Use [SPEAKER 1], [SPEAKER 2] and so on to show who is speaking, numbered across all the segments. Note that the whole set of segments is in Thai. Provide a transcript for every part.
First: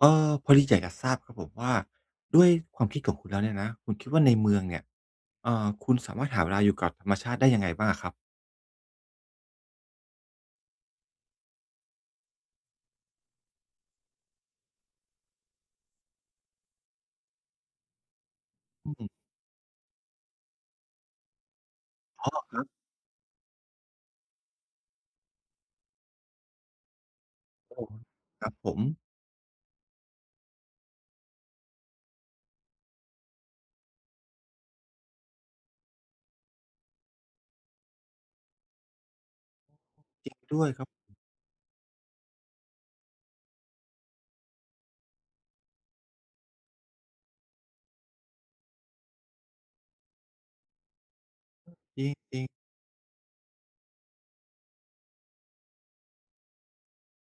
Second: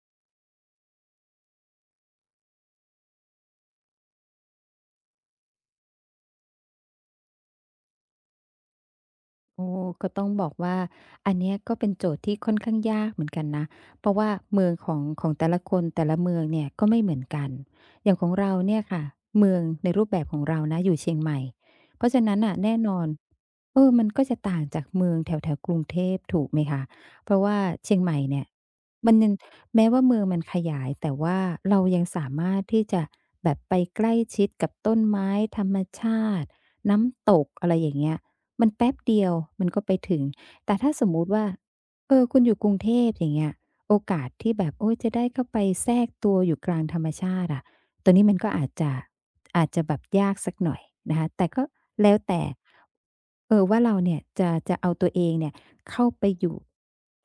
[SPEAKER 1] เออพอดีอยากจะทราบครับผมว่าด้วยความคิดของคุณแล้วเนี่ยนะคุณคิดว่าในเมืองเนี่ยเอ่อคุณสามารถหาเวลาอยู่กับธรรมชาติได้ยังไงบ้างอะครับ
[SPEAKER 2] โอ้ก็ต้องบอกว่าอันเนี้ยก็เป็นโจทย์ที่ค่อนข้างยากเหมือนกันนะเพราะว่าเมืองของแต่ละคนแต่ละเมืองเนี่ยก็ไม่เหมือนกันอย่างของเราเนี่ยค่ะ
[SPEAKER 1] อืม
[SPEAKER 2] เมืองในรูปแบบของเรานะอยู่เชียงใหม่เพราะฉะ
[SPEAKER 1] อ๋อ
[SPEAKER 2] นั้น
[SPEAKER 1] ค
[SPEAKER 2] น่ะ
[SPEAKER 1] รั
[SPEAKER 2] แน่
[SPEAKER 1] บ
[SPEAKER 2] นอนมันก็จะต่างจากเมืองแถวแถวกรุงเทพถูกไหมคะเพราะว่า
[SPEAKER 1] ผม
[SPEAKER 2] เชียงใหม่
[SPEAKER 1] ค
[SPEAKER 2] เนี่ย
[SPEAKER 1] รับผม
[SPEAKER 2] มันยังแม้ว่าเมืองมันขยายแต่ว่าเรายังสามารถที่จะแบบไปใกล้ชิดกับต้นไม้ธรรมชาติน้ำตกอะไรอย่างเงี้ย มันแป๊บเดียวมันก็ไปถึง
[SPEAKER 1] จริงด้วย
[SPEAKER 2] แต่
[SPEAKER 1] ครับ
[SPEAKER 2] ถ้าสมมุติว่าคุณอยู่กรุงเทพอย่างเงี้ยโอกาสที่แบบโอ๊ยจะได้เข้าไปแทรกตัวอยู่กลางธรรมชาติอะตัวนี้มันก็อาจจะอาจจะแบบยากสักหน่อยนะคะแต่ก็
[SPEAKER 1] จริง
[SPEAKER 2] แล้ว
[SPEAKER 1] จริ
[SPEAKER 2] แต่
[SPEAKER 1] ง
[SPEAKER 2] ว่าเราเนี่ยจะเอาตัวเองเนี่ยเข้าไปอยู่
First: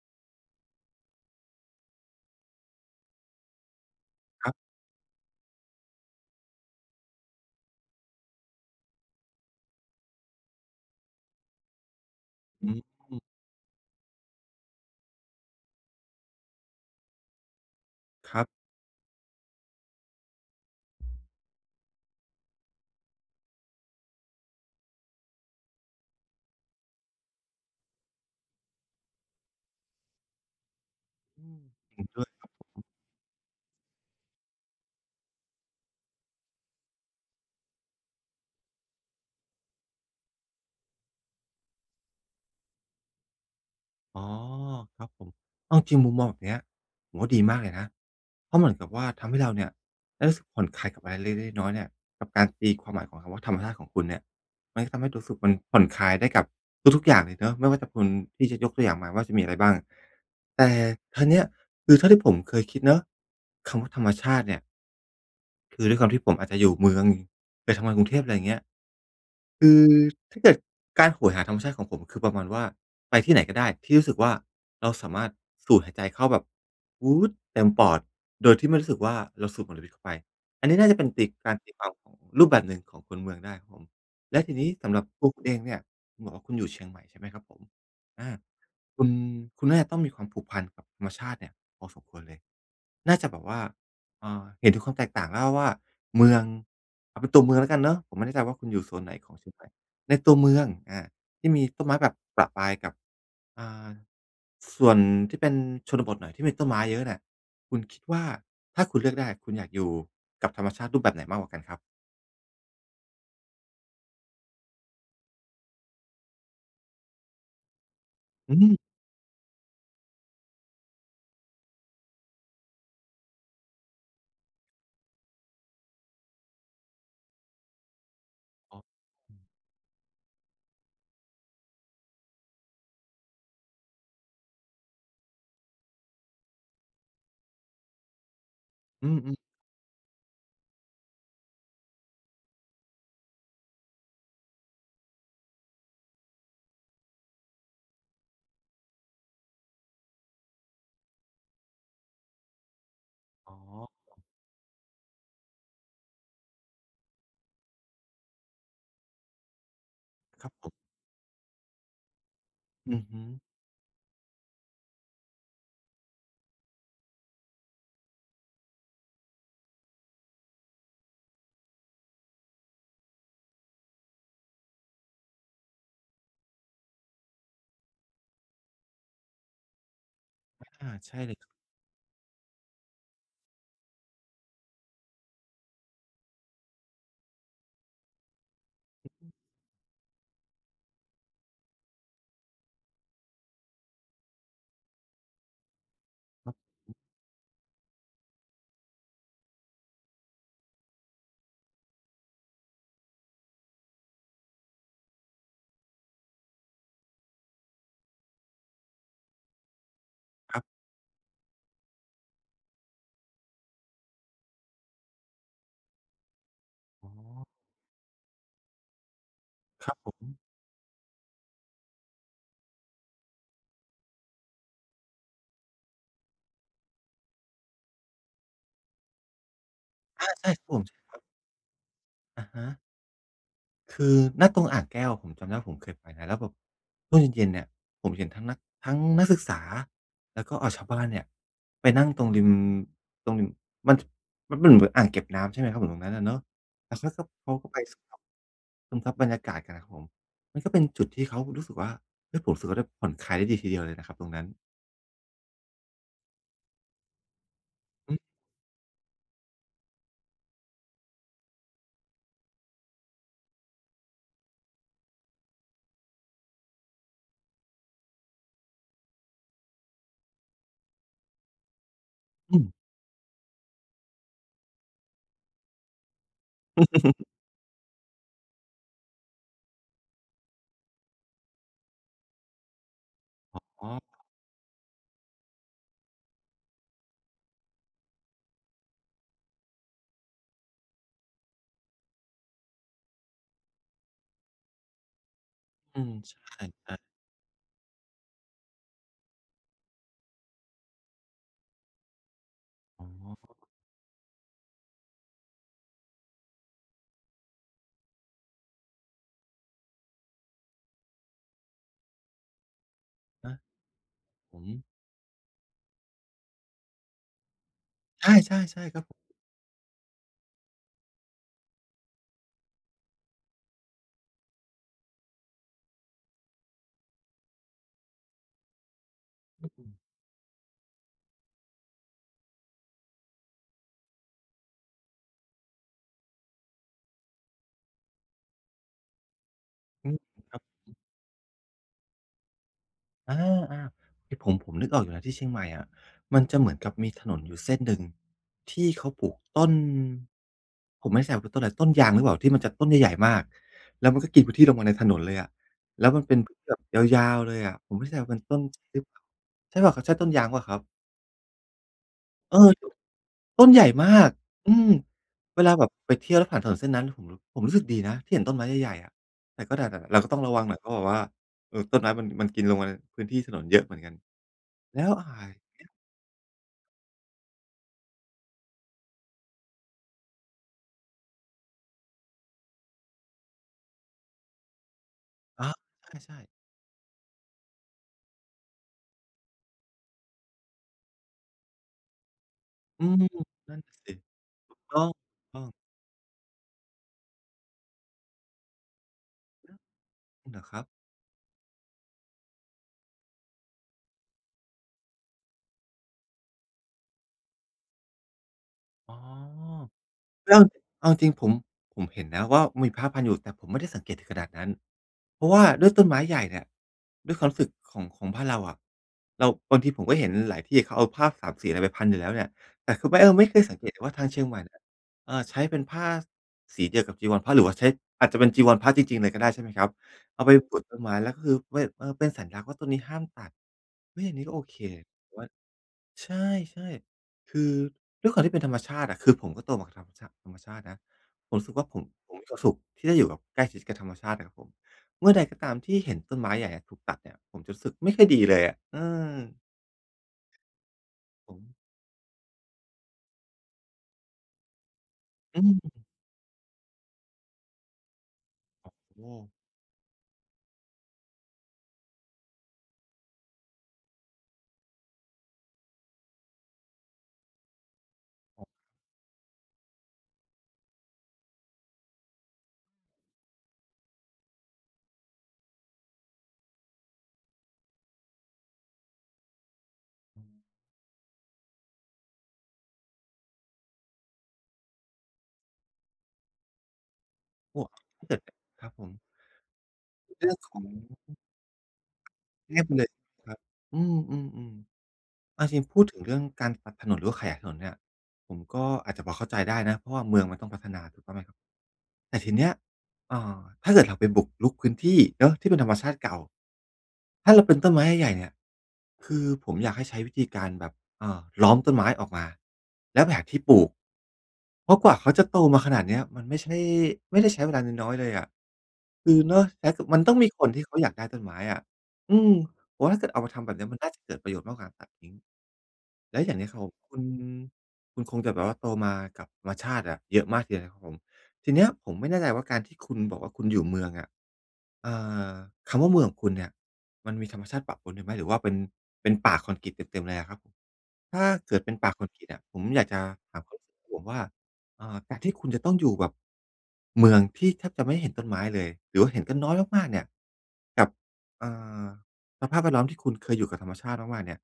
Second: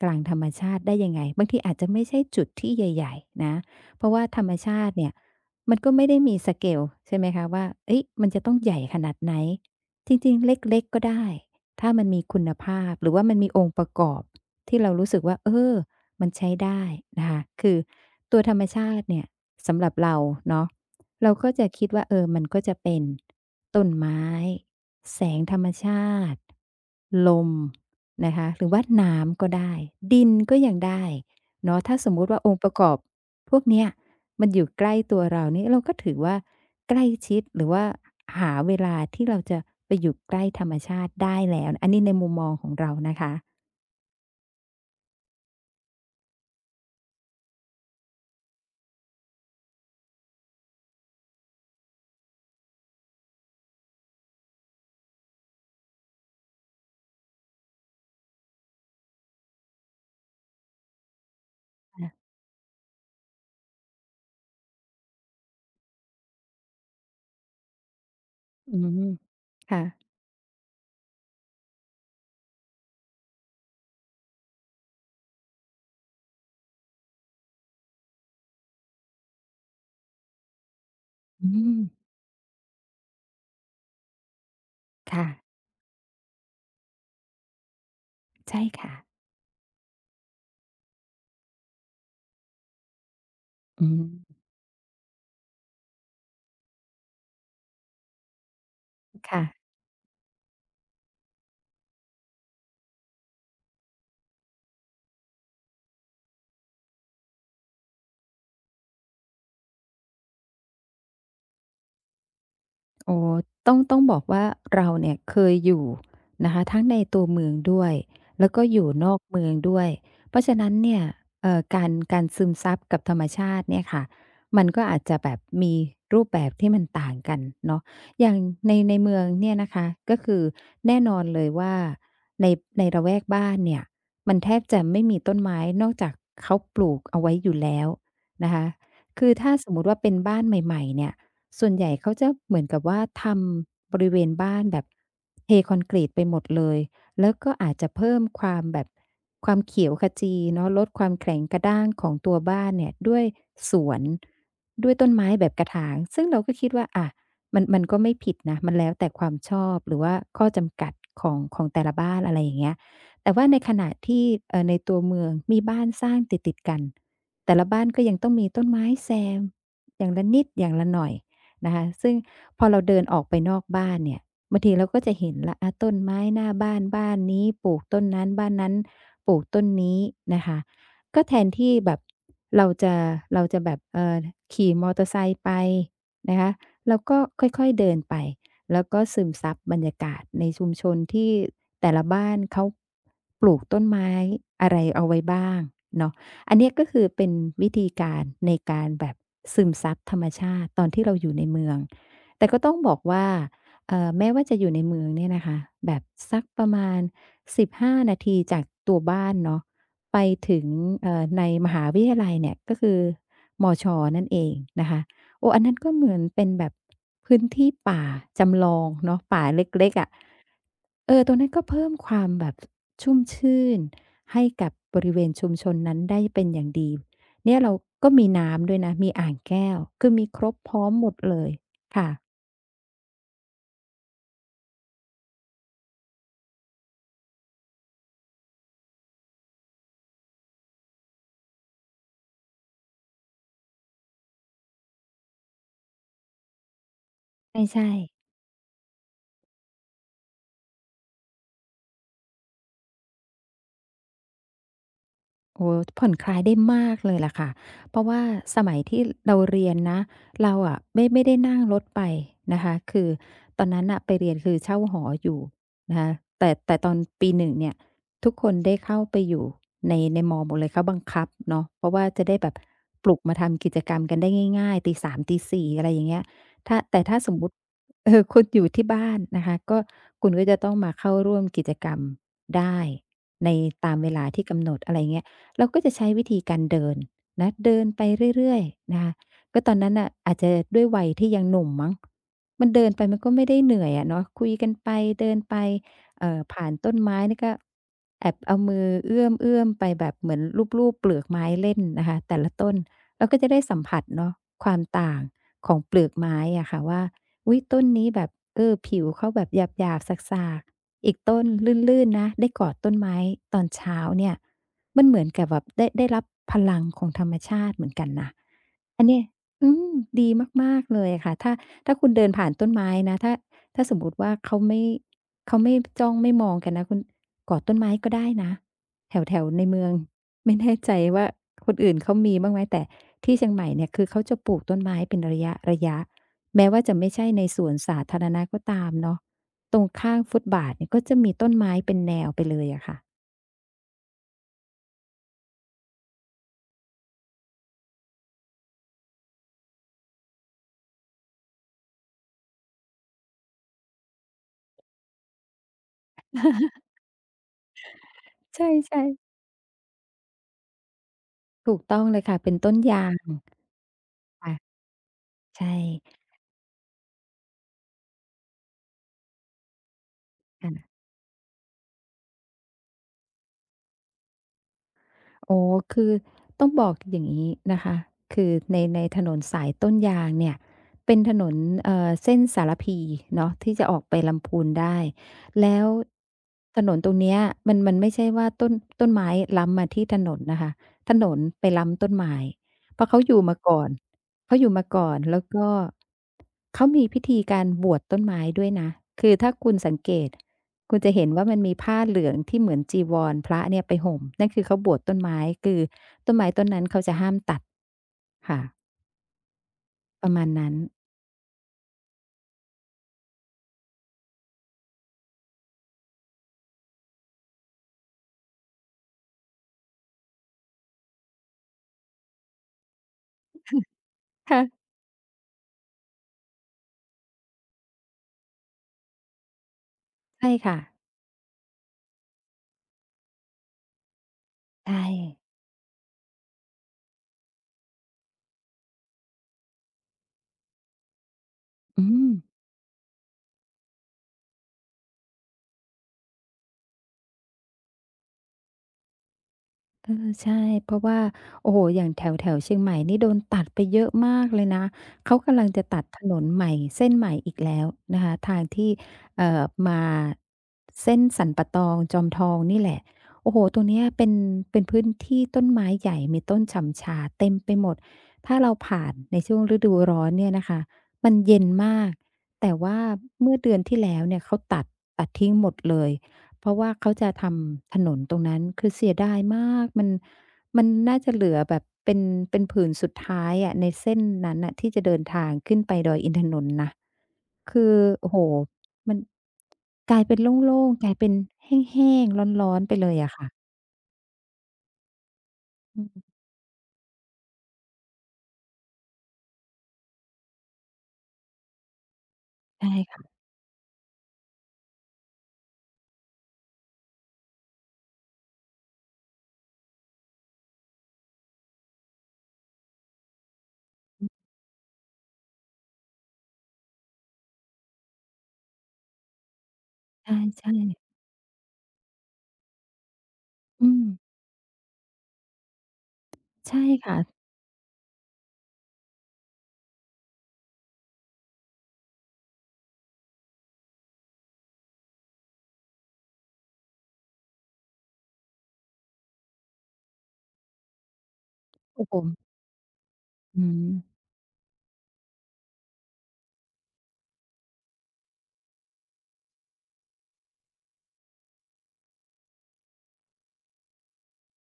[SPEAKER 2] กลางธรรมชาติได้ยังไงบางทีอาจจะไม่ใช่จุดที่ใหญ่ๆนะ เพราะว่าธร
[SPEAKER 1] ค
[SPEAKER 2] ร
[SPEAKER 1] รั
[SPEAKER 2] ม
[SPEAKER 1] บ
[SPEAKER 2] ชาติเนี่ยมันก็ไม่ได้มีสเกลใช่ไหมคะว่าเฮ้ยมันจะต้องใหญ่ขนาดไหน จริงๆเล็กๆก็ได้ ถ้ามันมีคุณ
[SPEAKER 1] อื
[SPEAKER 2] ภาพ
[SPEAKER 1] ม
[SPEAKER 2] หรือว่ามันมีองค์ประกอบที่เรารู้สึกว่าเออมันใช้ได้นะคะคือ
[SPEAKER 1] ค
[SPEAKER 2] ตั
[SPEAKER 1] รั
[SPEAKER 2] วธรร
[SPEAKER 1] บ
[SPEAKER 2] มชาติเนี่ยสำหรับเราเนาะเราก็จะคิดว่าเออมันก็จะเป็นต้นไม้แสงธรรมชาติลมนะคะหรือว่าน้ำก็ได้ดินก็ยังได้
[SPEAKER 1] อืม
[SPEAKER 2] เนาะถ้าสม
[SPEAKER 1] เด้
[SPEAKER 2] มุ
[SPEAKER 1] วย
[SPEAKER 2] ติว่าองค์ประกอบพวกเนี้ยมันอยู่ใกล้ตัวเรานี่เราก็ถือว่า ใกล้ชิดหรือว่าหาเวลาที่เราจะไปอยู่ใกล้ธรรมชาติได้แล้วอันนี้ในมุมมองของเรานะคะ
[SPEAKER 1] อ๋อครับผมเอาจริงมุมมองแบบเนี้ยผมว่าดีมากเลยนะ เพราะเหมือนกับว่าทำให้เราเนี่ยได้รู้สึกผ่อนคลายกับอะไรเล็กๆน้อยๆเนี่ยกับการตีความหมายของคำว่าธรรมชาติของคุณเนี่ยมันก็ทำให้รู้สึกมันผ่อนคลายได้กับทุกๆอย่างเลยเนอะไม่ว่าจะคุณที่จะยกตัวอย่างมาว่าจะมีอะไรบ้างแต่ทีเนี้ยคือ
[SPEAKER 2] ค่ะ
[SPEAKER 1] เท่าที่ผมเคยคิดเนอะคำว่าธรรมชาติเนี่ยคือด้วยความที่ผมอาจจะอยู่เมืองไปทำงานกรุงเทพอะไรอย่างเงี้ย
[SPEAKER 2] อืม
[SPEAKER 1] คือ
[SPEAKER 2] ค่ะ
[SPEAKER 1] ถ้าเกิดการโหยหาธรรมชาติของผมคือประมาณว่าไปที่ไหนก็ได้ที่รู้สึกว่าเราสามารถสูดหายใจเข้าแบบวูดเต็มปอดโดยที่ไม่รู้สึกว่าเราสูดมลพิษเข้าไปอันนี้น่าจะเป็นตี
[SPEAKER 2] อื
[SPEAKER 1] การตี
[SPEAKER 2] ม
[SPEAKER 1] ความของรูปแบบหนึ่งของคนเมืองได้ครับผมและทีนี้สำหรับตัวคุณเอ
[SPEAKER 2] ค่ะ
[SPEAKER 1] งเนี่ยคุณบอกว่าคุณอยู่เชียงใหม่ใช่ไหมครับผมอา
[SPEAKER 2] ใช่ค่ะ
[SPEAKER 1] คุณคุณน่าจะต้องมีความผูกพันกับธรรมชาติเนี่ยพอสมควรเลยน่าจะแบบว่า
[SPEAKER 2] อืม
[SPEAKER 1] อ่าเห็นถึงความแตกต่างแล้วว่าเมืองเอาเป็นตัวเมืองแล้วกันเนาะผมไม่แน่ใจว่าคุณอยู่โซนไหนของเชียงให
[SPEAKER 2] ค่ะ
[SPEAKER 1] ม่ในตัวเมืองอาที่มีต้นไม้แบบประปรายกับอ่าส่วนที่เป็นชนบทหน่อยที่มีต้นไม้เยอะเนี่ยคุณคิดว่าถ้าคุณเลือกได้คุณอยากอยู่กับธรรมชาติรูปแบบไหนมากกว่ากันครับ
[SPEAKER 2] โอ้ต้องบอกว่าเราเนี่ยเคยอยู่นะคะทั้งในตัวเมืองด้วยแล้ว
[SPEAKER 1] อื
[SPEAKER 2] ก็
[SPEAKER 1] ม
[SPEAKER 2] อยู่นอกเมืองด้วยเพราะฉะนั้นเนี่ยการซึมซับกับธรรมชาติเนี่ยค่ะมันก็อาจจะแบบมีรูปแบบที่มันต่างกันเนาะอย่างใน
[SPEAKER 1] อ๋อ
[SPEAKER 2] ในเมืองเนี่ยนะคะก็คือแน่นอนเลยว่าในในละแวกบ้านเนี่ยมันแทบจะไม่มีต้นไม้นอกจากเขาปลูกเอาไว้อยู่แล้วนะคะ
[SPEAKER 1] อืม
[SPEAKER 2] คื
[SPEAKER 1] อื
[SPEAKER 2] อ
[SPEAKER 1] ม
[SPEAKER 2] ถ้า
[SPEAKER 1] ๆ
[SPEAKER 2] สมมุติว่าเป็นบ้านใหม่ๆเนี่ย ส่วนใหญ่เขาจะเหมือนกับว่าทำบริเวณบ้านแบบเทคอนกรีตไปหมดเลย แล้วก็อาจจะเพิ่มความแบบความเขียวขจีเนาะลดความแข็งกระด้างของตัวบ้านเนี่ยด้วย
[SPEAKER 1] อ๋อ
[SPEAKER 2] สวนด้วยต้นไม้แบบกระถางซึ่งเราก็คิดว่าอะมันมันก็ไม่ผิดนะมันแล้วแต่ความชอบหรือว่า
[SPEAKER 1] ค
[SPEAKER 2] ข้อ
[SPEAKER 1] รับผ
[SPEAKER 2] จำกั
[SPEAKER 1] ม
[SPEAKER 2] ดของแต่ละบ้านอะไรอย่างเงี้ย
[SPEAKER 1] อือฮึ
[SPEAKER 2] แต่ว่าในขณะที่ในตัวเมืองมีบ้านสร้างติดๆกันแต่ละบ้านก็ยังต้องมีต้นไม้แซมอย่างละนิดอย่างละหน่อย นะคะซึ่งพอเราเดินออกไปนอกบ้านเนี่ยบางทีเราก็จะเห็นละอะต้นไม้หน้าบ้านบ้านนี้ปลูกต้นนั้นบ้านนั้นปลูกต้นนี้นะคะ
[SPEAKER 1] อาใช่
[SPEAKER 2] ก็
[SPEAKER 1] เล
[SPEAKER 2] แท
[SPEAKER 1] ยค
[SPEAKER 2] นที่แบบเราจะเราจะแบบขี่มอเตอร์ไซค์ไปนะคะเราก็ค่อยๆเดินไปแล้วก็ซึมซับบรรยากาศในชุมชนที่แต่ละบ้านเขาปลูกต้นไม้อะไรเอาไว้บ้างเนาะ
[SPEAKER 1] รั
[SPEAKER 2] อั
[SPEAKER 1] บ
[SPEAKER 2] นเนี้ยก็คือเป็นวิธีการในการแบบซึมซับธรรมชาติตอนที่เราอยู่ในเมืองแต่ก็ต้องบอกว่าแม้ว่าจะอยู่ในเมืองเนี่ยนะคะแบบสักประมาณ15นาทีจากตัวบ้านเนาะไป
[SPEAKER 1] ค
[SPEAKER 2] ถึ
[SPEAKER 1] รั
[SPEAKER 2] ง
[SPEAKER 1] บ
[SPEAKER 2] ในมหาวิทยาลัยเนี่ยก็คือมชนั่นเองนะคะโอ้อันนั้นก็เหมือนเป็นแบบ
[SPEAKER 1] อ๋อ
[SPEAKER 2] พื้นที่ป่าจำลองเนาะป่าเ
[SPEAKER 1] ค
[SPEAKER 2] ล็ก
[SPEAKER 1] รับ
[SPEAKER 2] ๆ
[SPEAKER 1] ผ
[SPEAKER 2] อะ
[SPEAKER 1] ม
[SPEAKER 2] เออตรงนั้นก็เพิ่มความแบบชุ่มชื่นให้กับบริเวณชุมชนนั้นได้เป็นอย่างดีเนี่ยเราก็มีน้ำด้วยนะ มีอ่างแก้ว คือมี
[SPEAKER 1] อา
[SPEAKER 2] คร
[SPEAKER 1] ใช่
[SPEAKER 2] บ
[SPEAKER 1] ครับผ
[SPEAKER 2] พ
[SPEAKER 1] ม
[SPEAKER 2] ร้อม
[SPEAKER 1] ใช่
[SPEAKER 2] หม
[SPEAKER 1] ค
[SPEAKER 2] ด
[SPEAKER 1] รับ
[SPEAKER 2] เลยค่ะ
[SPEAKER 1] อะฮะคือณตรงอ่างแก้วผมจำได้ว่าผมเคยไปนะแล้วแบบช่วงเย็นๆเนี่ยผมเห็นทั้งนักศึกษาแล้วก็ชาวบ้านเนี่ยไปนั่งตรงริมมันมันเป็นเหมือนอ่างเก็บน้ำใช่ไหมครับผมตรงนั้นอะเนาะแล้วเขาก็ไป
[SPEAKER 2] ใช่
[SPEAKER 1] ซึมซับ
[SPEAKER 2] ๆ
[SPEAKER 1] ซึมซับบรรยากาศกันนะครับผมมันก็เป็นจุดที่เขารู้สึกว่าเฮ้ยผมรู้สึกว่าได้ผ่อนคลายได้ดีทีเดียวเลยนะครับตรงนั้น
[SPEAKER 2] โอ้ผ่อนคลายได้มากเลยล่ะค่ะ เพราะว่า
[SPEAKER 1] อ
[SPEAKER 2] สมัยที่เราเรียนนะเราอะไม่ได้นั่งรถไปนะคะคือตอนนั้นอ่ะไปเรียนคือเช่าหออยู่นะคะแต่ตอนปีหนึ่งเนี่ยทุกคนได้เข้าไปอยู่ในมอหมดเลยเขาบังคับเนาะเพราะว่าจะได้แบ
[SPEAKER 1] ื
[SPEAKER 2] บ
[SPEAKER 1] ม
[SPEAKER 2] ปลุกมาทำกิจกรรมกันได้ง่ายๆ ตีสามตีสี่อะไรอย่างเงี้ยแต่ถ้าส มมุติ เออคุณอยู่ที่บ้านนะคะก็คุณก็จะต้องมาเข้าร่วมกิจกรรมได้ใน
[SPEAKER 1] อ๋
[SPEAKER 2] ตามเว
[SPEAKER 1] อ
[SPEAKER 2] ลาที่กำหนดอะไรเงี้ย เราก็จะใช้วิธีการเดินนะเดินไปเรื่อยๆนะคะก็ตอนนั้นน่ะอาจจะด้วยวัยที่ยังหนุ่มมั้งมันเดินไปมันก็ไม่ได้เหนื่อยอะเนาะคุยกันไปเดินไป
[SPEAKER 1] อืมใช
[SPEAKER 2] ผ่านต้
[SPEAKER 1] ่
[SPEAKER 2] น
[SPEAKER 1] ๆ
[SPEAKER 2] ไม้นี่ก็แอบเอามือเอื้อมๆไปแบบเหมือนลูบๆเปลือกไม้เล่นนะคะแต่ละต้น
[SPEAKER 1] อ๋อ
[SPEAKER 2] เราก็จะได้สัมผัสเนาะความต่างของเปลือกไม้อะค่ะว่าอุ๊ยต้นนี้แบบผิวเขาแบบหยาบๆสากๆอีกต้นลื่นๆนะได้กอดต้นไม้
[SPEAKER 1] ครั
[SPEAKER 2] ต
[SPEAKER 1] บ
[SPEAKER 2] อนเช้าเนี่ย
[SPEAKER 1] ผม
[SPEAKER 2] มันเหมือนกับแบบได้รับพลังของธรรมชาติเหมือนกัน
[SPEAKER 1] ใช
[SPEAKER 2] นะ
[SPEAKER 1] ่ๆๆครั
[SPEAKER 2] อั
[SPEAKER 1] บ
[SPEAKER 2] น
[SPEAKER 1] ผ
[SPEAKER 2] เนี้ย
[SPEAKER 1] ม
[SPEAKER 2] อืมดีมากๆเลยค่ะถ้าคุณเดินผ่านต้นไม้นะถ้าสมมุติว่าเขาไม่จ้องไม่มองกันนะคุณกอดต้นไม้ก็ได้นะแถวๆในเมือง ไม่แน่ใจว่าคนอื่นเขามีบ้างไหมแต่ที่เชียงใหม่เนี่ยคือเขาจะปลูกต้นไม้เป็นระยะๆแม้ว่าจะไม่ใช่ในสวนสาธารณะก็ตามเนาะตรง
[SPEAKER 1] อื
[SPEAKER 2] ข้า
[SPEAKER 1] ม
[SPEAKER 2] งฟุต
[SPEAKER 1] ครั
[SPEAKER 2] บา
[SPEAKER 1] บ
[SPEAKER 2] ทเนี่ยก็จะมีต้นไม้เป็นแนวไปเลยอะค่ะ
[SPEAKER 1] อาๆเฮ้ยผมนึกออกอยู่นะที่เชียงใหม่อะมันจะเหมือนกับมีถนนอยู่เส้นหนึ่งที่เขาปลูกต้นผมไม่แน่ใจว่าเป็นต้นอะไรต้นยางหรือเปล่าที่มันจะต้นใหญ่ๆมากแล้วมันก็กินพื้นที่ลงมาในถนนเลยอะแล้วมันเป็นพื้นที่แบบยาวๆเลยอะผมไม่แน่ใจว่าเป็นต้
[SPEAKER 2] ใช
[SPEAKER 1] นใช่หรือ
[SPEAKER 2] ่
[SPEAKER 1] เปล่า
[SPEAKER 2] ๆ
[SPEAKER 1] ใช่เปล่าครับใช่ต้นยางเปล่าครับ
[SPEAKER 2] ถูกต้องเลยค่ะเป็
[SPEAKER 1] เอ
[SPEAKER 2] น
[SPEAKER 1] อ
[SPEAKER 2] ต้น
[SPEAKER 1] ถ
[SPEAKER 2] ยาง
[SPEAKER 1] ต้นใหญ่มากอื
[SPEAKER 2] ค่ะ
[SPEAKER 1] มเว
[SPEAKER 2] ใช
[SPEAKER 1] ลาแบบไป
[SPEAKER 2] ่
[SPEAKER 1] เที่ยวแล้วผ่านถนนเส้นนั้นผมรู้สึกดีนะที่เห็นต้นไม้ใหญ่ๆอะแต่เราก็ต้องระวังหน่อยเพราะ
[SPEAKER 2] ค่ะ
[SPEAKER 1] แบบว่าต้นไม้มันกินลงมาในพื้นที่ถนนเยอะเหมือนกันแล้วอ่า
[SPEAKER 2] อ๋อคือต้องบอกอย่างนี้นะคะคือในถนนสายต้นยางเนี่ยเป็นถนนเส้นสารพีเนาะที่จะออกไปลำพูนได้
[SPEAKER 1] อา
[SPEAKER 2] แล้ว
[SPEAKER 1] ใช่ๆ
[SPEAKER 2] ถนนตรงเนี้ยมันไม่ใช่ว่าต้นไม้ล้ำมาที่ถนนนะคะถนนไปล้ำต้นไม้เพ
[SPEAKER 1] อื
[SPEAKER 2] ราะ
[SPEAKER 1] ม
[SPEAKER 2] เขาอยู่มา
[SPEAKER 1] นั่น
[SPEAKER 2] ก่อน
[SPEAKER 1] น่ะสิ
[SPEAKER 2] เขาอยู่
[SPEAKER 1] ต้อง
[SPEAKER 2] มาก่อนแล้ว
[SPEAKER 1] ต้อ
[SPEAKER 2] ก็
[SPEAKER 1] ง
[SPEAKER 2] เขามีพิธีการบวชต้นไม้ด้วยนะคือถ้าคุณสังเกต
[SPEAKER 1] เหรอครับ
[SPEAKER 2] คุณจะเห็นว่ามันมีผ้าเหลืองที่เหมือนจีวรพระเนี่ยไปห่มนั่นคือเขาบวชต้นไม้คือต้นไม้ต้นนั้นเขาจะห้ามตัดค่ะ
[SPEAKER 1] อ๋อ
[SPEAKER 2] ประมาณ
[SPEAKER 1] แล้ว
[SPEAKER 2] นั้น
[SPEAKER 1] เอาจริงผมเห็นนะว่ามีพระพันอยู่แต่ผมไม่ได้สังเกตถึงขนาดนั้นเพราะว่าด้วยต้นไม้ใหญ่เนี่ยด้วยความรู้สึกของบ้านเราอะเราบางทีผมก็เห็นหลายที่เขาเอาผ้าสามสีอะไรไปพันอยู่แล้วเนี่ยแต่คือไม่ไม่เคยสังเกตเลยว่าทางเชียงใหม่เนี่ย
[SPEAKER 2] ค่ะ
[SPEAKER 1] ใช้เป็นผ้าสีเดียวกับจีวรพระหรือว่าใช้อาจจะเป็นจีวรพระจริงๆเลยก็ได้ใช่ไหมครับเอา
[SPEAKER 2] ใช่
[SPEAKER 1] ไปผู
[SPEAKER 2] ค่ะ
[SPEAKER 1] กต้นไม้แล้วก็คือเว้ยเป็นสัญลักษณ์ว่าต้นนี้ห้ามตัดเฮ้ยอันนี้ก็โอเค
[SPEAKER 2] ใช่
[SPEAKER 1] ใช่ๆคือด้วยความที่เป็นธรรมชาติอะคือผมก็โตมากับธรรมชาติธรรมชาตินะผมรู้สึกว่าผม
[SPEAKER 2] อืม
[SPEAKER 1] ผมมีความสุขที่ได้อยู่กับใกล้ชิดกับธรรมชาติอะครับผมเมื่อใดก็ตามที่เห็นต้นไม้ใหญ่อะถูกตัดเนี่ยผมจะรู้สึกไม่ค่อยดีเลยอะเออ
[SPEAKER 2] เออใช่เพราะว่า
[SPEAKER 1] ผม
[SPEAKER 2] โอ้โหอย่างแถวแถวเชียงใหม่นี่โดนตัดไปเยอะมากเลยนะเขา
[SPEAKER 1] อื
[SPEAKER 2] กำลังจะตั
[SPEAKER 1] ม
[SPEAKER 2] ดถนนใหม่เส้นใหม่อีกแล้วนะคะทางที่
[SPEAKER 1] โอ้โฮ
[SPEAKER 2] มาเส้นสันป่าตองจอมทองนี่แหละโอ้โหตรงเนี้ยเป็นพื้นที่ต้นไม้ใหญ่มีต้นฉ่ำชาเต็มไปหมดถ้า
[SPEAKER 1] ของ
[SPEAKER 2] เราผ่านในช่วงฤดูร้อนเนี่ยนะคะมันเย็นมากแต่ว่าเมื่อเดือนที่แล้วเนี่ยเขาตัดทิ้งหมดเลย เพราะว่าเขาจะทำถนนตรงนั้นคือเสียดายมากมันน่าจะเหลือแบบเป็นผืนสุดท้ายอะในเส้นนั้นน่ะที่จะเดินทางขึ้นไปดอยอินทนนท์นะ
[SPEAKER 1] พว
[SPEAKER 2] คื
[SPEAKER 1] ก
[SPEAKER 2] อ
[SPEAKER 1] ถ้า
[SPEAKER 2] โอ้
[SPEAKER 1] เกิ
[SPEAKER 2] โฮ
[SPEAKER 1] ดครับผม
[SPEAKER 2] มันกลายเป็น
[SPEAKER 1] เรื่องของ
[SPEAKER 2] โล่งๆกลายเป็น
[SPEAKER 1] ม
[SPEAKER 2] แห้งๆร้อ
[SPEAKER 1] เรี
[SPEAKER 2] น
[SPEAKER 1] ยก
[SPEAKER 2] ๆ
[SPEAKER 1] ไป
[SPEAKER 2] ไป
[SPEAKER 1] เล
[SPEAKER 2] เล
[SPEAKER 1] ย
[SPEAKER 2] ยอะค่ะ
[SPEAKER 1] ครับอืมๆๆเอาจริงพู
[SPEAKER 2] อื
[SPEAKER 1] ดถึง
[SPEAKER 2] ม
[SPEAKER 1] เรื่องการตัดถนนหรือว่าขยายถนนเนี่ยผมก็อาจจะพอเข้าใจได้นะเพราะว่าเมืองมันต้องพัฒนาถูกต้องไหมครับ แต่ทีเนี้ย
[SPEAKER 2] ใช่ค่ะ
[SPEAKER 1] เอ่าถ้าเกิดเราไปบุกรุกพื้นที่เนาะที่เป็นธรรมชาติเก่าถ้าเราเป็นต้นไม้ใหญ่ๆเนี่ยคือผมอยากให้ใช้วิธีการแบบล้อมต้นไม้ออกมาแล้วไปหาที่ปลูกเพราะกว่าเขาจะโตมาขนาดเนี้ยมันไม่ใช่ไม่ได้ใช้เวลาน้อยๆเลยอะคือเนาะแต่ถ้าเกิดมันต้องมีคน
[SPEAKER 2] ใช่
[SPEAKER 1] ที่เขาอยาก
[SPEAKER 2] ๆ
[SPEAKER 1] ได้ต้นไม้อะอืมผมว่าถ้าเกิดเอามาทำแบบเนี้ย
[SPEAKER 2] อื
[SPEAKER 1] มัน
[SPEAKER 2] ม
[SPEAKER 1] น่าจะเกิดประโยชน์มากกว่าการตัดทิ้งแล้วอย่างเนี้ยครับ
[SPEAKER 2] ใช่
[SPEAKER 1] ผมคุ
[SPEAKER 2] ค่ะ
[SPEAKER 1] ณคุณคงจะแบบว่าโตมากับธรรมชาติอะเยอะมากทีเดียวนะครับผม ทีเนี้ยผมไม่แน่ใจว่าการที่คุณบอกว่าคุณอยู่เมืองอะเอ่าคำว่าเมืองของคุณเนี่ยมันมีธรรมชาติปะปนอยู่ไหมหรือว่าเป็นเป็นป่าคอนกรีตเต็มๆเลยอะครับผมถ้าเกิดเป็น
[SPEAKER 2] โอ้
[SPEAKER 1] ป่า
[SPEAKER 2] โฮ
[SPEAKER 1] คอนกรีตอะผมอยากจะถาม
[SPEAKER 2] อื
[SPEAKER 1] ความ
[SPEAKER 2] ม
[SPEAKER 1] รู้สึกของผมว่าเอ่าการที่คุณจะต้องอยู่แบบเมืองที่แทบจะไม่เห็นต้นไม้เลยหรือว่าเห็นกันน้อยมากๆเนี่ยกับเอ่าสภาพแวดล้อมที่คุณเคยอยู่กับธรรมชาติมากๆเนี่ย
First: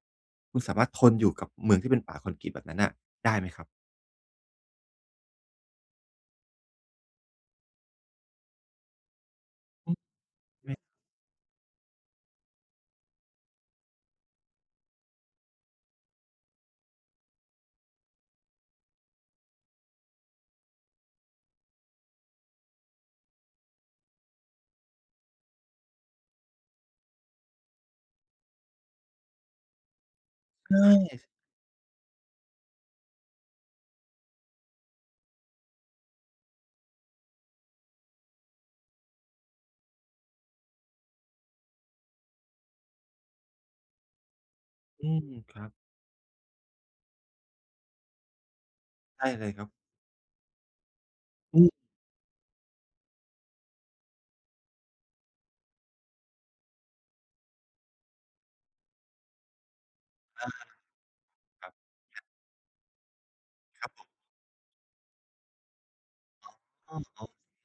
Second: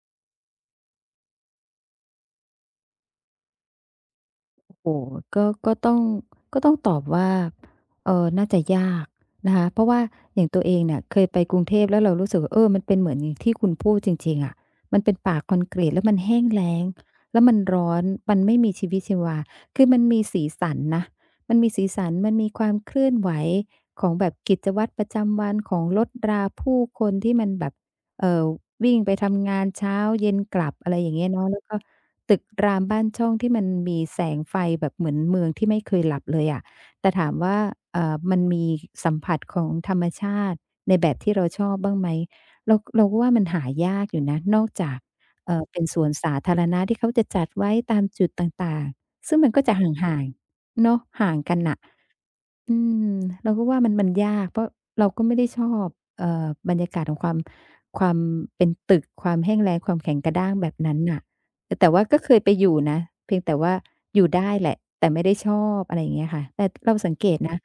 [SPEAKER 1] คุณสามารถทนอยู่กับเมืองที่เป็นป่าคอนกรีตแบบนั้นน่ะได้ไหมครับ
[SPEAKER 2] โอ้โฮก็ก็ต้องตอบว่าน่าจะยากนะคะเพราะ
[SPEAKER 1] อืม
[SPEAKER 2] ว่าอย่างตัวเอ
[SPEAKER 1] ไม่
[SPEAKER 2] งเนี่ยเคยไปกรุงเทพแล้วเรารู้สึกว่าเออมันเป็นเหมือนอย่างที่คุณพูดจริงๆอะมันเป็นป่าคอนกรีตแล้วมันแห้งแล้งแล้วมันร้อนมันไม่มีชีวิตชีวาคือมันมีสีสันนะมันมีสีสันมันมีความเคลื่อนไหวของแบบกิจวัตรประจำวันของรถราผู้คนที่มันแบบเอ่อวิ่งไปทำงานเช้าเย็นกลับ
[SPEAKER 1] ใช่
[SPEAKER 2] อะไรอย่างเงี้ยเนาะแล้วก็ ตึกรามบ้านช่องที่มันมีแสงไฟแบบเหมือนเมืองที่ไม่เคยหลับเลยอะแต่ถามว่ามันมีสัมผัสของธรรมชาติในแบบที่เราชอบบ้างไหมเราก็ว่ามันหายากอยู่นะนอกจาก
[SPEAKER 1] อืมครับ
[SPEAKER 2] เป็นสวนสาธารณะที่เขาจะจัดไว้ตามจุดต่าง
[SPEAKER 1] ใช่
[SPEAKER 2] ๆซึ่ง
[SPEAKER 1] เล
[SPEAKER 2] มั
[SPEAKER 1] ย
[SPEAKER 2] น
[SPEAKER 1] ค
[SPEAKER 2] ก็
[SPEAKER 1] รับ
[SPEAKER 2] จะห่างๆเนาะห่างกั
[SPEAKER 1] อื
[SPEAKER 2] น
[SPEAKER 1] ม
[SPEAKER 2] น่ะ อืมเราก็ว่ามันยากเพราะเราก็ไม่ได้ชอบบรรยากาศของความความเป็นตึกความแห้งแล้งความแข็งกระด้างแบบนั้นน่ะ
[SPEAKER 1] ครั
[SPEAKER 2] แต่
[SPEAKER 1] บ
[SPEAKER 2] ว่าก็เคยไปอยู่นะเพียงแต่ว่า
[SPEAKER 1] ครับผ
[SPEAKER 2] อ
[SPEAKER 1] ม
[SPEAKER 2] ยู่ได้แหละแต่ไม่ได้ชอบอะไรอย่างเงี้ยค่ะแต่
[SPEAKER 1] อ้
[SPEAKER 2] เรา
[SPEAKER 1] อ
[SPEAKER 2] สัง
[SPEAKER 1] อ๋อ
[SPEAKER 2] เกตนะ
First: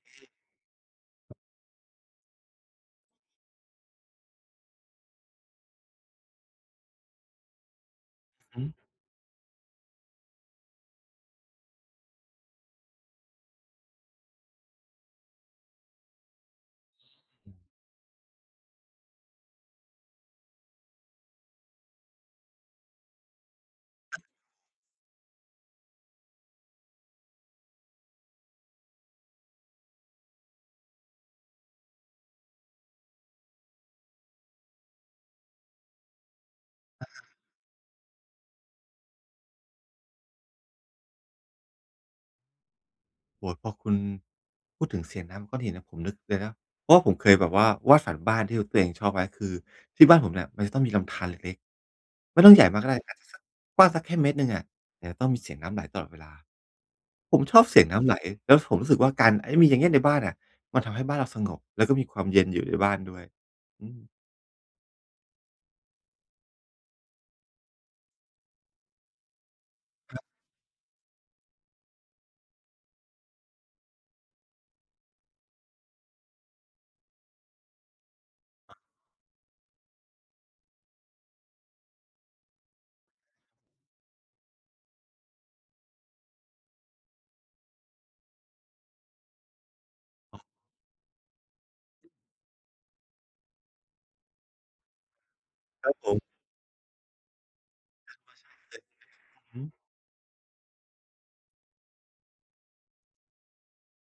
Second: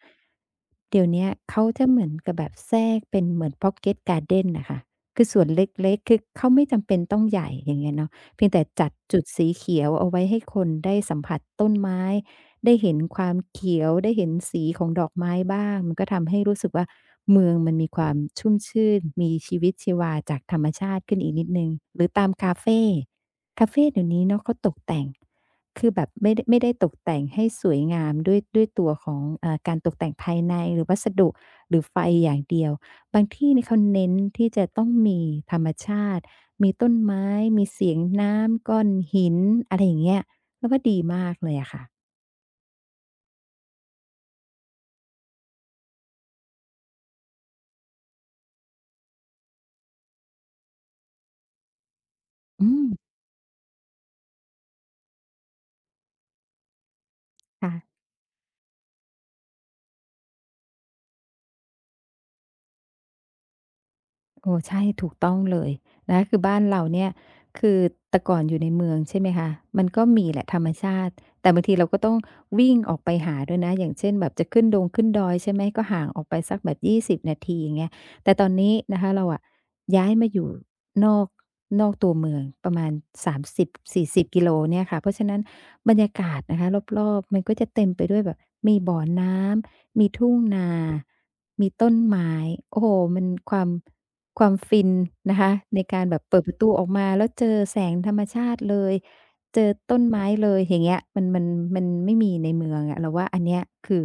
[SPEAKER 2] เดี๋ยวเนี้ยเขาจะเหมือนกับแบบแทรกเป็นเหมือน Pocket Garden น่ะค่ะคือสวนเล็กๆคือเขาไม่จำเป็นต้องใหญ่อย่างเงี้ยเนาะเพียง
[SPEAKER 1] อื
[SPEAKER 2] แต่
[SPEAKER 1] ม
[SPEAKER 2] จัดจุดสีเขียวเอาไว้ให้คนได้สัมผัสต้นไม้ ได้เห็นความเขียวได้เห็นสีของดอกไม้บ้างมันก็ทำให้รู้สึกว่าเมืองมันมีความชุ่มชื่นมีชีวิตชีวาจากธรรมชาติขึ้นอีกนิดหนึ่งหรือตามคาเฟคาเฟเดี๋ยวนี้เนาะเขาตกแต่งคือแบบไม่ได้ตกแต่งให้สวยงามด้วยตัวของการตกแต่งภายในหรือวัสดุหรือไฟอย่างเดียวบางที่นี่เขาเน้นที่จะต้องมีธรรมชาติมีต้นไม้มีเสียงน้ำก้อนหินอะไรอย่างเงี้ยเราว่าดีมากเลยอะค่ะ
[SPEAKER 1] โอ้โฮพอคุณพูดถึงเสียงน้ำก้อนหินนะผมนึกเลยนะเพราะว่าผมเคยแบบว่าวาดฝันบ้านที่ตัวเองชอบไว้คือที่บ้านผมเนี่ยมันจะต้องมีลำธารเล็กๆไม่ต้องใหญ่
[SPEAKER 2] อื
[SPEAKER 1] มาก
[SPEAKER 2] ม
[SPEAKER 1] ก็ได้อาจจะสักกว้างสักแค่เมตรหนึ่งอะแต่จะต้องมีเสียงน้ำไหลตลอดเวลาผมชอบ
[SPEAKER 2] ค่ะ
[SPEAKER 1] เสียงน้ำไหลแล้วผมรู้สึกว่าการไอ้มีอย่างเงี้ยในบ้านอะมันทำให้บ้านเราสงบแล้วก็มีความเย็นอยู่ในบ้านด้วยอืม
[SPEAKER 2] โอ้ใช่ถูกต้องเลยนะคือบ้านเราเนี่ยคือแต่ก่อนอยู่ในเมืองใช่ไหมคะมันก็มีแหละธรรมชาติแต่บางทีเราก็ต้องวิ่งออกไปหาด้วยนะอย่างเช่นแบบจะขึ้นดงขึ้นดอยใช่ไหมก็ห่างออกไปสักแบบ20นาทีอย่างเงี้ยแต่ตอนนี้นะคะเราอะย้ายมาอยู่นอกนอกตัวเมืองประมาณ30-40กิโลเนี่ยค่ะเพราะฉะนั้นบรรยากาศนะคะรอบๆมันก็จะเต็มไปด้วยแบบมีบ่อน้ำมีทุ่งนามีต้นไม้โอ้โฮมันความ ความฟินนะคะใน
[SPEAKER 1] ครับ
[SPEAKER 2] กา
[SPEAKER 1] ผ
[SPEAKER 2] รแบบ
[SPEAKER 1] ม
[SPEAKER 2] เปิดประตูออกมาแล้วเจอแสงธรรมชาติเลย
[SPEAKER 1] อือ
[SPEAKER 2] เจ
[SPEAKER 1] ฮึ
[SPEAKER 2] อต้นไม้เลยอย่างเงี้ยมันไม่มีในเมืองอะเราว่าอันเนี้ยคือ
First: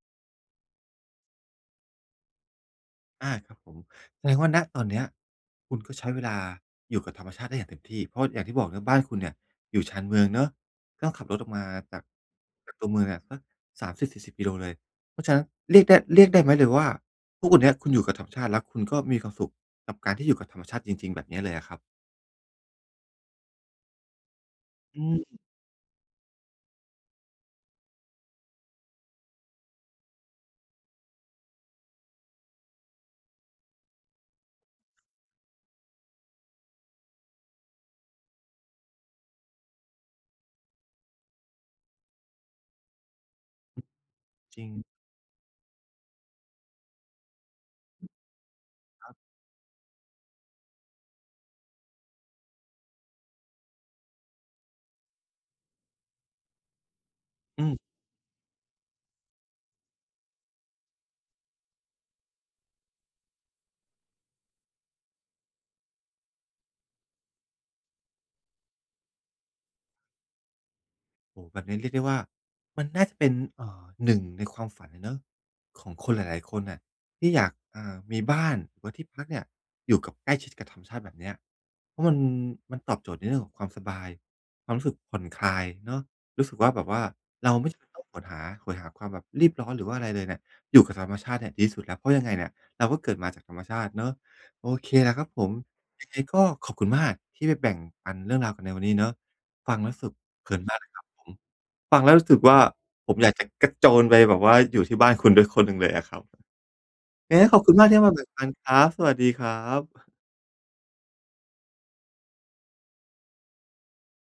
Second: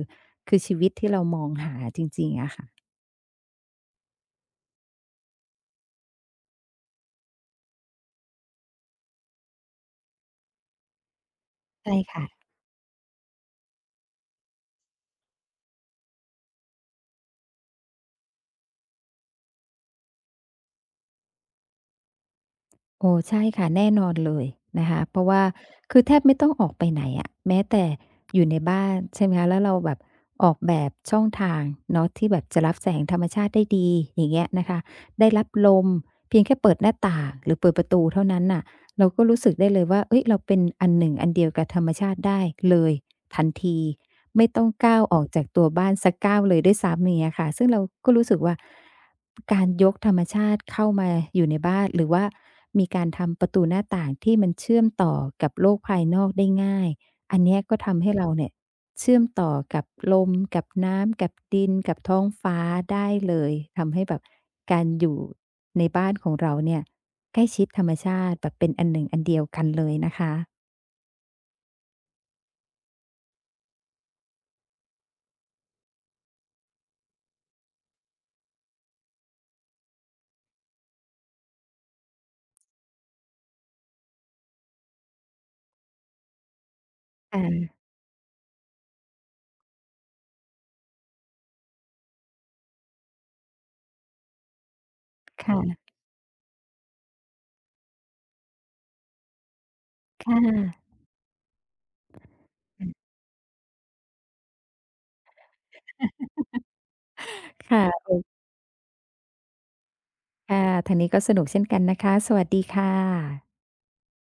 [SPEAKER 2] คือชีวิตที่เรามองหาจริงๆอะค่ะ
[SPEAKER 1] อาครับผมแสดงว่าณตอนเนี้ยคุณก็ใช้เวลาอยู่กับธรรมชาติได้อย่างเต็มที่เพราะอย่างที่บอกเนาะบ้านคุณเนี่ยอยู่ชานเมืองเนาะต้องขับรถออกมา
[SPEAKER 2] ใช่
[SPEAKER 1] จาก
[SPEAKER 2] ค่ะ
[SPEAKER 1] จากตัวเมืองเนี่ยสัก30-40 กิโลเลยเพราะฉะนั้นเรียกได้ไหมเลยว่าทุกวันเนี้ยคุณอยู่กับธรรมชาติแล้วคุณก็มีความสุขกับการที่อยู่กับธรรมชาติจริงๆแบบเนี้ยเลยอะครับ
[SPEAKER 2] โอ้ใช่ค่ะแน่นอนเลยนะ
[SPEAKER 1] อื
[SPEAKER 2] คะเพราะ
[SPEAKER 1] ม
[SPEAKER 2] ว่าคือแทบไม่ต้องออกไปไหนอะแม้แต่อยู่ในบ้านใช่ไหมคะแล้วเราแบบออกแบบช่องทางเนาะที่แบบจะรับแสงธรรมชาติได้ดีอย่างเงี้ยนะคะได้รับลมเพียงแค่เปิดหน้าต่างหรือเปิดประตูเท่านั้นน่ะเราก็รู้สึกได้เลยว่าเฮ้ยเราเป็นอันหนึ่งอันเดียวกับธรรมชาติได้เลย ทันทีไม่
[SPEAKER 1] จ
[SPEAKER 2] ต้
[SPEAKER 1] ริ
[SPEAKER 2] อ
[SPEAKER 1] ง
[SPEAKER 2] งก้าวออกจากตัวบ้านสักก้าวเลยด้วยซ้ำอย่างเงี้ยค่ะซึ่งเราก็รู้สึกว่าการยกธรรมชาติเข้ามาอยู่ในบ้านหรือว่ามีการทำประตูหน้าต่างที่มันเชื่อมต่อกับโลกภายนอกได้ง่ายอันเนี้ย
[SPEAKER 1] อื
[SPEAKER 2] ก็
[SPEAKER 1] ม
[SPEAKER 2] ทำให้เราเนี่ยเชื่อมต่อกับลมกับน้ำกับดินกับท้องฟ้าได้เลยทำให้แบบการอยู่ในบ้านของเราเนี่ยใกล้ชิดธรรมชาติแบบเป็นอันหนึ่งอันเดียวกันเลยนะคะ
[SPEAKER 1] โอ้โฮแบบนี้เรียกได้ว่ามันน่าจะเป็นหนึ่งในความฝันเลยเนาะของคนหลายๆคนน่ะที่อยากอ่ามีบ้านหรือว่าที่พักเนี่ยอยู่กับใกล้ชิดกับธรรมชาติแบบเนี้ยเพราะมันตอบโจทย์ในเรื่องของความสบายความรู้สึกผ่อนคลายเนาะรู้สึกว่าแบบว่าเราไม่จำ
[SPEAKER 2] ค่ะ
[SPEAKER 1] เป็นต้องโหยหาความแบบรีบร้อนหรือว่าอะไรเลยเนี่ยอยู่กับธรรมชาติเนี่ยดีที่สุดแล้วเพราะยังไงเนี่ยเราก็เกิดมาจากธรรมชาติเนาะโอเคแหละครับผม
[SPEAKER 2] ค่ะ
[SPEAKER 1] ยังไงก็ขอบคุณมากที่มาแบ่งปันเรื่องราวกันในวันนี้เนาะฟังแล้วรู้สึกเพ
[SPEAKER 2] ค่ะ
[SPEAKER 1] ลินมากเลยครับ ฟังแล้วรู้สึกว่าผมอยากจะกระโจนไปแบบว่าอยู่ที่บ้านคุณด้วยคนหนึ่งเลยอะครับยังไงขอบคุณมากที่
[SPEAKER 2] ค่ะ
[SPEAKER 1] มาแบ่งปันครับสวัสดีครับ
[SPEAKER 2] ค่ะทางนี้ก็สนุกเช่นกันนะคะสวัสดีค่ะ